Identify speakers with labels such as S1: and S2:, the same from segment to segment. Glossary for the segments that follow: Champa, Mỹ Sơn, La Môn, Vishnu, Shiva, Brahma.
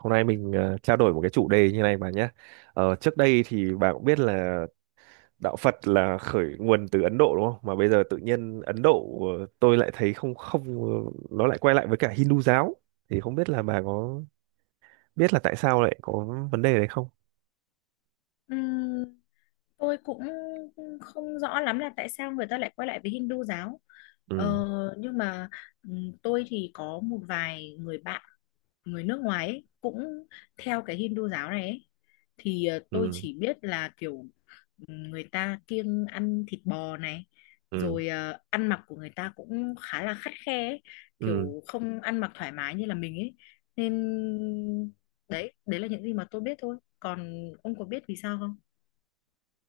S1: Hôm nay mình trao đổi một cái chủ đề như này bà nhé. Trước đây thì bà cũng biết là đạo Phật là khởi nguồn từ Ấn Độ đúng không? Mà bây giờ tự nhiên Ấn Độ tôi lại thấy không không ờ, nó lại quay lại với cả Hindu giáo. Thì không biết là bà có biết là tại sao lại có vấn đề đấy không?
S2: Ừm, tôi cũng không rõ lắm là tại sao người ta lại quay lại với Hindu giáo ờ,
S1: Ừ,
S2: nhưng mà tôi thì có một vài người bạn người nước ngoài ấy, cũng theo cái Hindu giáo này ấy. Thì tôi
S1: ừ,
S2: chỉ biết là kiểu người ta kiêng ăn thịt bò này,
S1: ừ,
S2: rồi ăn mặc của người ta cũng khá là khắt khe ấy.
S1: ừ.
S2: Kiểu không ăn mặc thoải mái như là mình ấy, nên đấy đấy là những gì mà tôi biết thôi. Còn ông có biết vì sao không?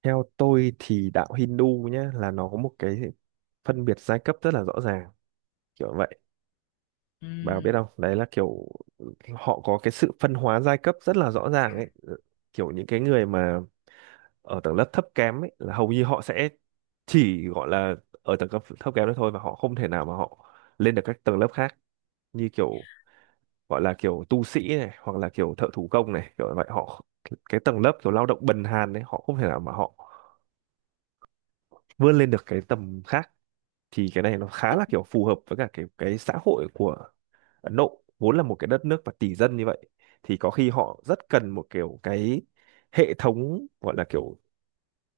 S1: Theo tôi thì đạo Hindu nhé, là nó có một cái phân biệt giai cấp rất là rõ ràng, kiểu vậy. Bà có biết
S2: Ừm,
S1: không, đấy là kiểu họ có cái sự phân hóa giai cấp rất là rõ ràng ấy. Ờ, Kiểu những cái người mà ở tầng lớp thấp kém ấy là hầu như họ sẽ chỉ gọi là ở tầng cấp thấp kém đó thôi, và họ không thể nào mà họ lên được các tầng lớp khác, như kiểu gọi là kiểu tu sĩ này hoặc là kiểu thợ thủ công này, kiểu vậy. Họ, cái tầng lớp kiểu lao động bần hàn đấy, họ không thể nào mà họ vươn lên được cái tầm khác. Thì cái này nó khá
S2: tức
S1: là kiểu phù hợp với cả cái xã hội của Ấn Độ, vốn là một cái đất nước và tỷ dân như vậy, thì có khi họ rất cần một kiểu cái hệ thống, gọi là kiểu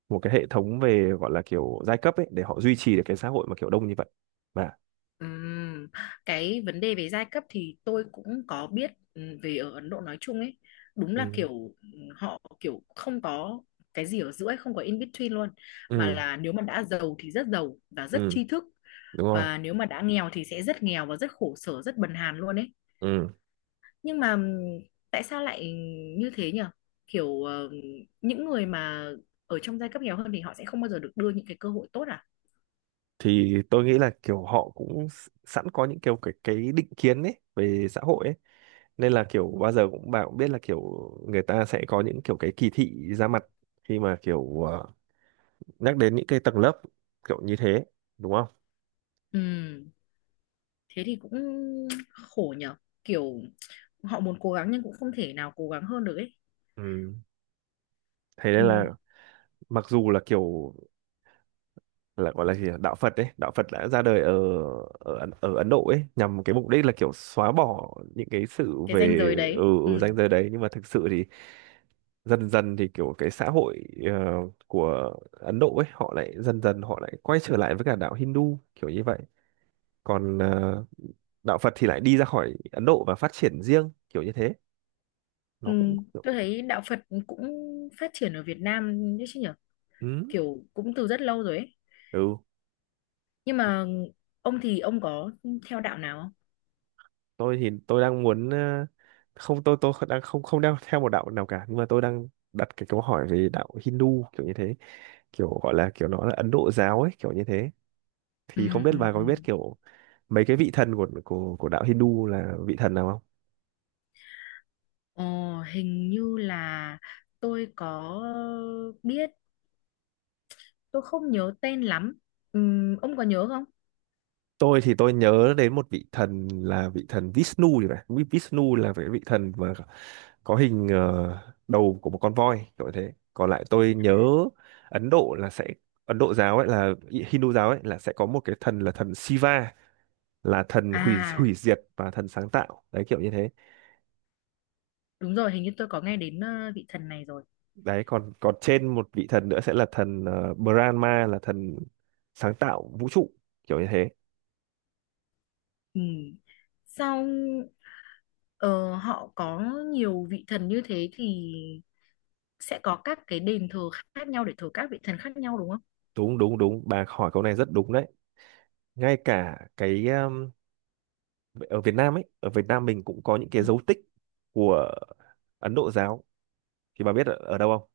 S1: một cái hệ thống về gọi là kiểu giai cấp ấy, để họ duy trì được cái xã hội mà kiểu đông như vậy. Và
S2: ừm, cái vấn đề về giai cấp thì tôi cũng có biết, về ở Ấn Độ nói chung ấy, đúng là
S1: ừ,
S2: kiểu họ kiểu không có cái gì ở giữa ấy, không có in between luôn, mà
S1: ừ,
S2: là nếu mà đã giàu thì rất giàu và rất
S1: ừ,
S2: tri thức,
S1: đúng rồi,
S2: và nếu mà đã nghèo thì sẽ rất nghèo và rất khổ sở, rất bần hàn luôn ấy.
S1: ừ.
S2: Nhưng mà tại sao lại như thế nhỉ? Kiểu những người mà ở trong giai cấp nghèo hơn thì họ sẽ không bao giờ được đưa những cái cơ hội tốt à?
S1: Thì tôi nghĩ là kiểu họ cũng sẵn có những kiểu cái định kiến ấy về xã hội ấy, nên là kiểu bao giờ cũng, bà cũng biết là kiểu người ta sẽ có những kiểu cái kỳ thị ra mặt khi mà kiểu nhắc đến những cái tầng lớp kiểu như thế, đúng không?
S2: Ừ, thế thì cũng khổ nhở, kiểu họ muốn cố gắng nhưng cũng không thể nào cố gắng hơn được ấy.
S1: Ừ. Thế nên là
S2: Ừ,
S1: mặc dù là kiểu, là gọi là gì nhỉ, đạo Phật ấy, đạo Phật đã ra đời ở ở Ấn Độ ấy nhằm cái mục đích là kiểu xóa bỏ những cái sự
S2: cái ranh
S1: về
S2: giới đấy. Ừ.
S1: ở ranh giới đấy, nhưng mà thực sự thì dần dần thì kiểu cái xã hội của Ấn Độ ấy, họ lại dần dần họ lại quay trở lại với cả đạo Hindu kiểu như vậy. Còn đạo Phật thì lại đi ra khỏi Ấn Độ và phát triển riêng kiểu như thế.
S2: Ừ.
S1: Nó cũng kiểu.
S2: Tôi thấy đạo Phật cũng phát triển ở Việt Nam đấy chứ nhở,
S1: Ừ.
S2: kiểu cũng từ rất lâu rồi ấy.
S1: Ừ,
S2: Nhưng mà ông thì ông có theo đạo nào không?
S1: tôi thì tôi đang muốn ờ, không tôi tôi đang không không đang theo một đạo nào cả, nhưng mà tôi đang đặt cái câu hỏi về đạo Hindu kiểu như thế, kiểu gọi là kiểu nó là Ấn Độ giáo ấy kiểu như thế.
S2: Ừ,
S1: Thì không biết
S2: ừ,
S1: bà
S2: ừ.
S1: có biết kiểu mấy cái vị thần của đạo Hindu là vị thần nào không?
S2: Ờ, hình như là tôi có biết, tôi không nhớ tên lắm. Ông có nhớ không?
S1: Tôi thì tôi nhớ đến một vị thần là vị thần Vishnu thì phải. Vishnu là cái vị thần mà có hình đầu của một con voi kiểu thế. Còn lại tôi nhớ Ấn Độ là sẽ, Ấn Độ giáo ấy là, Hindu giáo ấy là sẽ có một cái thần là thần Shiva, là thần hủy
S2: À,
S1: hủy diệt và thần sáng tạo, đấy kiểu như thế.
S2: đúng rồi, hình như tôi có nghe đến vị thần này rồi.
S1: Đấy, còn còn trên một vị thần nữa sẽ là thần Brahma, là thần sáng tạo vũ trụ kiểu như thế.
S2: Ừ. Sau ờ, họ có nhiều vị thần như thế, thì sẽ có các cái đền thờ khác nhau để thờ các vị thần khác nhau đúng không?
S1: Đúng đúng đúng, bà hỏi câu này rất đúng đấy. Ngay cả cái ở Việt Nam ấy, ở Việt Nam mình cũng có những cái
S2: Ừ.
S1: dấu tích của Ấn Độ giáo. Thì bà biết ở, đâu không?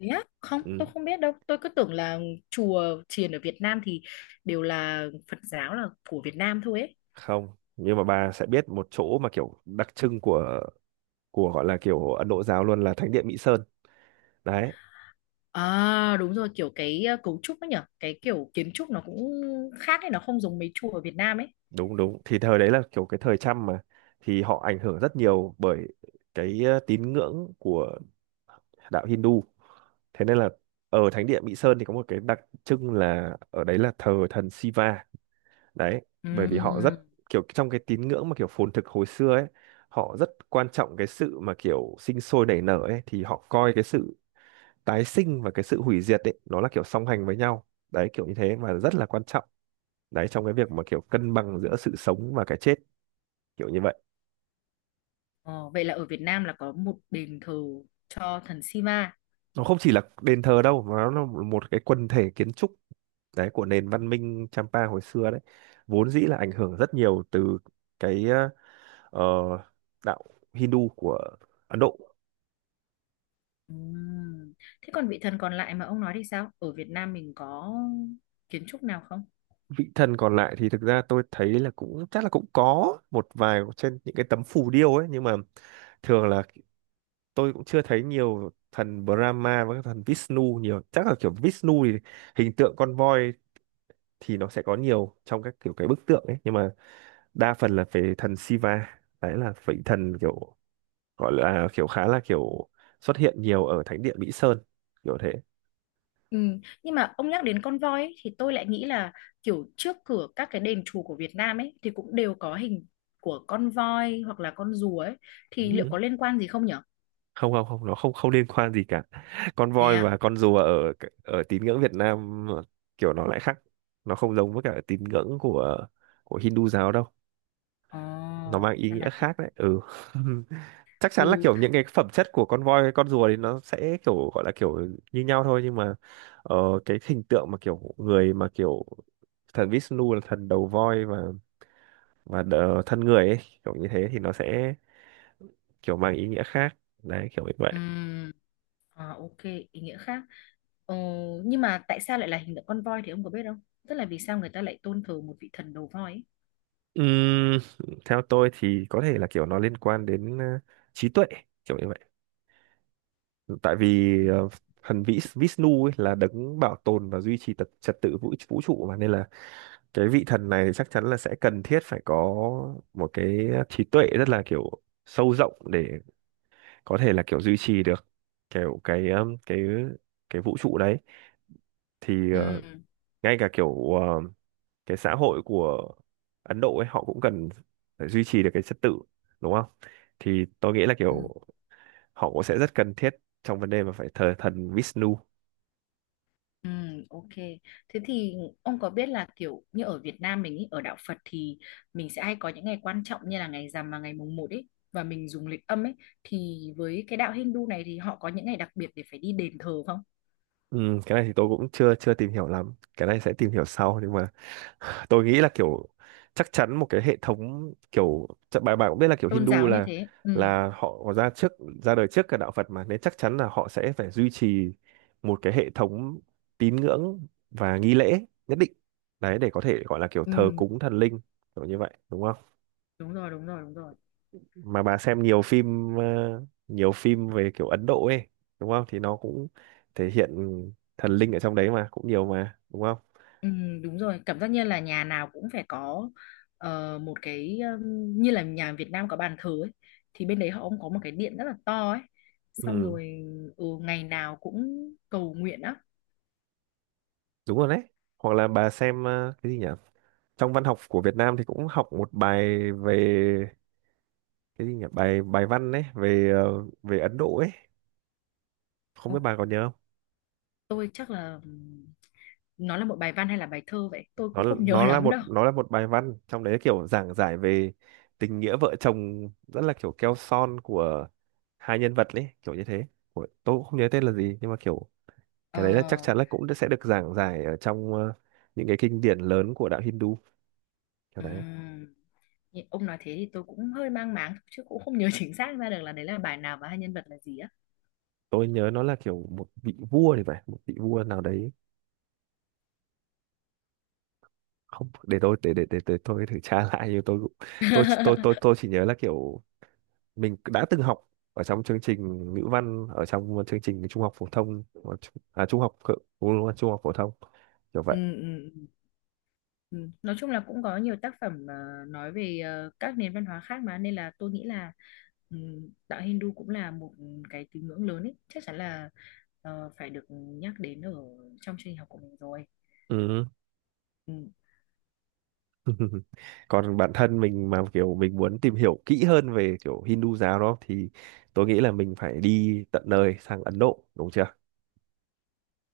S2: Thế á? Không,
S1: Ừ.
S2: tôi không biết đâu. Tôi cứ tưởng là chùa chiền ở Việt Nam thì đều là Phật giáo, là của Việt Nam thôi ấy.
S1: Không, nhưng mà bà sẽ biết một chỗ mà kiểu đặc trưng của gọi là kiểu Ấn Độ giáo luôn, là Thánh điện Mỹ Sơn đấy.
S2: À đúng rồi, kiểu cái cấu trúc ấy nhở, cái kiểu kiến trúc nó cũng khác ấy, nó không giống mấy chùa ở Việt Nam ấy.
S1: Đúng đúng, thì thời đấy là kiểu cái thời Chăm mà, thì họ ảnh hưởng rất nhiều bởi cái tín ngưỡng của đạo Hindu. Thế nên là ở Thánh điện Mỹ Sơn thì có một cái đặc trưng là ở đấy là thờ thần Shiva đấy, bởi vì họ rất
S2: Ừm.
S1: kiểu, trong cái tín ngưỡng mà kiểu phồn thực hồi xưa ấy, họ rất quan trọng cái sự mà kiểu sinh sôi nảy nở ấy. Thì họ coi cái sự tái sinh và cái sự hủy diệt ấy nó là kiểu song hành với nhau đấy, kiểu như thế, và rất là quan trọng đấy trong cái việc mà kiểu cân bằng giữa sự sống và cái chết kiểu như vậy.
S2: Ờ, vậy là ở Việt Nam là có một đền thờ cho thần Shiva.
S1: Nó không chỉ là đền thờ đâu mà nó là một cái quần thể kiến trúc đấy của nền văn minh Champa hồi xưa đấy, vốn dĩ là ảnh hưởng rất nhiều từ cái ờ, đạo Hindu của Ấn Độ.
S2: Ừm. Thế còn vị thần còn lại mà ông nói thì sao? Ở Việt Nam mình có kiến trúc nào không?
S1: Vị thần còn lại thì thực ra tôi thấy là cũng chắc là cũng có một vài trên những cái tấm phù điêu ấy, nhưng mà thường là, tôi cũng chưa thấy nhiều thần Brahma và các thần Vishnu nhiều. Chắc là kiểu Vishnu thì hình tượng con voi thì nó sẽ có nhiều trong các kiểu cái bức tượng ấy, nhưng mà đa phần là về thần Shiva. Đấy là vị thần kiểu, gọi là kiểu khá là kiểu xuất hiện nhiều ở thánh địa Mỹ Sơn kiểu thế.
S2: Ừ. Nhưng mà ông nhắc đến con voi ấy, thì tôi lại nghĩ là kiểu trước cửa các cái đền chùa của Việt Nam ấy thì cũng đều có hình của con voi hoặc là con rùa ấy, thì liệu
S1: Ừ.
S2: có liên quan gì không nhở?
S1: Không không không, nó không không liên quan gì cả. Con
S2: Thế
S1: voi và
S2: à?
S1: con rùa ở, ở tín ngưỡng Việt Nam kiểu nó lại khác, nó không giống với cả tín ngưỡng của Hindu giáo đâu.
S2: Ồ,
S1: Nó mang ý
S2: ra
S1: nghĩa
S2: là thế.
S1: khác đấy, ừ. Chắc chắn là
S2: Ừ.
S1: kiểu những cái phẩm chất của con voi, con rùa thì nó sẽ kiểu, gọi là kiểu như nhau thôi, nhưng mà ờ, cái hình tượng mà kiểu người, mà kiểu thần Vishnu là thần đầu voi và thân người ấy, kiểu như thế, thì nó sẽ kiểu mang ý nghĩa khác đấy, kiểu như vậy.
S2: Ừm, à, ok, ý nghĩa khác. Ờ, nhưng mà tại sao lại là hình tượng con voi thì ông có biết không? Tức là vì sao người ta lại tôn thờ một vị thần đầu voi ấy?
S1: Ừm, theo tôi thì có thể là kiểu nó liên quan đến trí tuệ kiểu như vậy. Tại vì thần Vishnu ấy là đấng bảo tồn và duy trì tập trật tự vũ vũ trụ mà, nên là cái vị thần này chắc chắn là sẽ cần thiết phải có một cái trí tuệ rất là kiểu sâu rộng để có thể là kiểu duy trì được kiểu cái vũ trụ đấy. Thì ngay cả kiểu cái xã hội của Ấn Độ ấy, họ cũng cần phải duy trì được cái trật tự, đúng không? Thì tôi nghĩ là kiểu
S2: Ừm.
S1: họ cũng sẽ rất cần thiết trong vấn đề mà phải thờ thần Vishnu.
S2: Ừ, ok. Thế thì ông có biết là kiểu như ở Việt Nam mình ý, ở đạo Phật thì mình sẽ hay có những ngày quan trọng như là ngày rằm và ngày mùng một ấy, và mình dùng lịch âm ấy, thì với cái đạo Hindu này thì họ có những ngày đặc biệt để phải đi đền thờ không?
S1: Ừ, cái này thì tôi cũng chưa chưa tìm hiểu lắm, cái này sẽ tìm hiểu sau. Nhưng mà tôi nghĩ là kiểu chắc chắn một cái hệ thống, kiểu chắc bạn bạn cũng biết là kiểu
S2: Tôn
S1: Hindu
S2: giáo như
S1: là
S2: thế. Ừ,
S1: là họ có ra đời trước cả đạo Phật mà, nên chắc chắn là họ sẽ phải duy trì một cái hệ thống tín ngưỡng và nghi lễ nhất định đấy, để có thể gọi là kiểu thờ
S2: ừ,
S1: cúng thần linh kiểu như vậy, đúng không?
S2: đúng rồi, đúng rồi, đúng rồi.
S1: Mà bà xem nhiều phim về kiểu Ấn Độ ấy, đúng không, thì nó cũng thể hiện thần linh ở trong đấy mà cũng nhiều mà, đúng không?
S2: Ừ, đúng rồi. Cảm giác như là nhà nào cũng phải có một cái, như là nhà Việt Nam có bàn thờ ấy, thì bên đấy họ cũng có một cái điện rất là to ấy. Xong
S1: Ừ,
S2: rồi ừ, ngày nào cũng cầu nguyện á.
S1: đúng rồi đấy. Hoặc là bà xem cái gì nhỉ, trong văn học của Việt Nam thì cũng học một bài về, cái gì nhỉ, bài bài văn ấy về về Ấn Độ ấy, không biết bà còn nhớ không.
S2: Tôi chắc là nó là một bài văn hay là bài thơ vậy, tôi
S1: nó
S2: cũng không nhớ
S1: nó là
S2: lắm
S1: một
S2: đâu.
S1: nó là một bài văn, trong đấy kiểu giảng giải về tình nghĩa vợ chồng rất là kiểu keo son của hai nhân vật ấy, kiểu như thế. Của, tôi cũng không nhớ tên là gì, nhưng mà kiểu
S2: Ờ
S1: cái đấy là chắc chắn là cũng sẽ được giảng giải ở trong những cái kinh điển lớn của đạo Hindu kiểu đấy.
S2: ừm, ông nói thế thì tôi cũng hơi mang máng chứ cũng không nhớ chính xác ra được là đấy là bài nào và hai nhân vật là gì á.
S1: Tôi nhớ nó là kiểu một vị vua thì phải, một vị vua nào đấy. Không, để tôi để tôi thử tra lại, nhưng tôi cũng- tôi chỉ nhớ là kiểu mình đã từng học ở trong chương trình ngữ văn, ở trong chương trình trung học phổ thông. À, trung học ừ, đúng rồi, trung học phổ thông kiểu
S2: Ừ,
S1: vậy.
S2: ừ, ừ. Ừ. Nói chung là cũng có nhiều tác phẩm nói về các nền văn hóa khác, mà nên là tôi nghĩ là đạo Hindu cũng là một cái tín ngưỡng lớn ấy, chắc chắn là phải được nhắc đến ở trong chương trình học của mình rồi.
S1: Ừ.
S2: Ừ.
S1: Còn bản thân mình mà kiểu mình muốn tìm hiểu kỹ hơn về kiểu Hindu giáo đó, thì tôi nghĩ là mình phải đi tận nơi sang Ấn Độ, đúng chưa?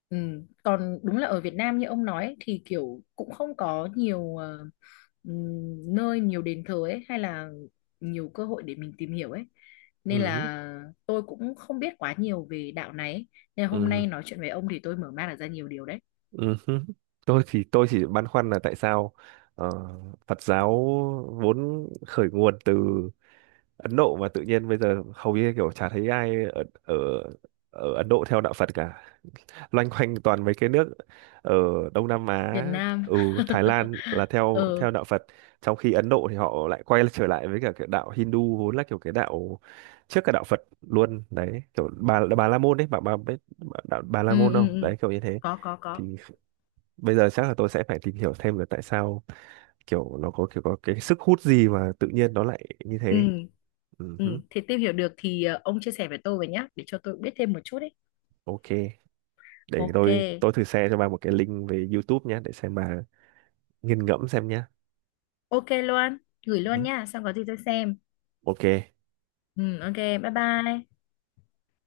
S2: Ừ. Còn đúng là ở Việt Nam như ông nói ấy, thì kiểu cũng không có nhiều nơi, nhiều đền thờ ấy, hay là nhiều cơ hội để mình tìm hiểu ấy, nên
S1: Ừ.
S2: là tôi cũng không biết quá nhiều về đạo này ấy. Nên là hôm
S1: Ừ.
S2: nay nói chuyện với ông thì tôi mở mang được ra nhiều điều đấy.
S1: Ừ hứ. Tôi thì tôi chỉ băn khoăn là tại sao ờ, Phật giáo vốn khởi nguồn từ Ấn Độ mà tự nhiên bây giờ hầu như kiểu chả thấy ai ở ở ở Ấn Độ theo đạo Phật cả. Loanh quanh toàn mấy cái nước ở Đông Nam
S2: Việt
S1: Á,
S2: Nam
S1: ừ, Thái Lan là theo
S2: ờ
S1: theo đạo Phật, trong khi Ấn Độ thì họ lại quay trở lại với cả cái đạo Hindu, vốn là kiểu cái đạo trước cả đạo Phật luôn đấy, kiểu bà La Môn đấy, bà biết bà, đạo bà La
S2: ừ,
S1: Môn
S2: ừ,
S1: không?
S2: ừ.
S1: Đấy kiểu như thế.
S2: Có có có.
S1: Thì bây giờ chắc là tôi sẽ phải tìm hiểu thêm về tại sao kiểu nó có kiểu, có cái sức hút gì mà tự nhiên nó lại như thế.
S2: Ừ.
S1: Ừ
S2: Ừ.
S1: hứ,
S2: Thì tìm hiểu được thì ông chia sẻ với tôi với nhá để cho tôi biết thêm một chút ấy.
S1: ok. Để
S2: Ok.
S1: tôi thử share cho bà một cái link về YouTube nhé, để xem bà nghiền ngẫm xem nhé.
S2: Ok luôn, gửi
S1: Ừ hứ,
S2: luôn nha, xong có gì tôi xem.
S1: ok.
S2: Ừ, ok, bye bye.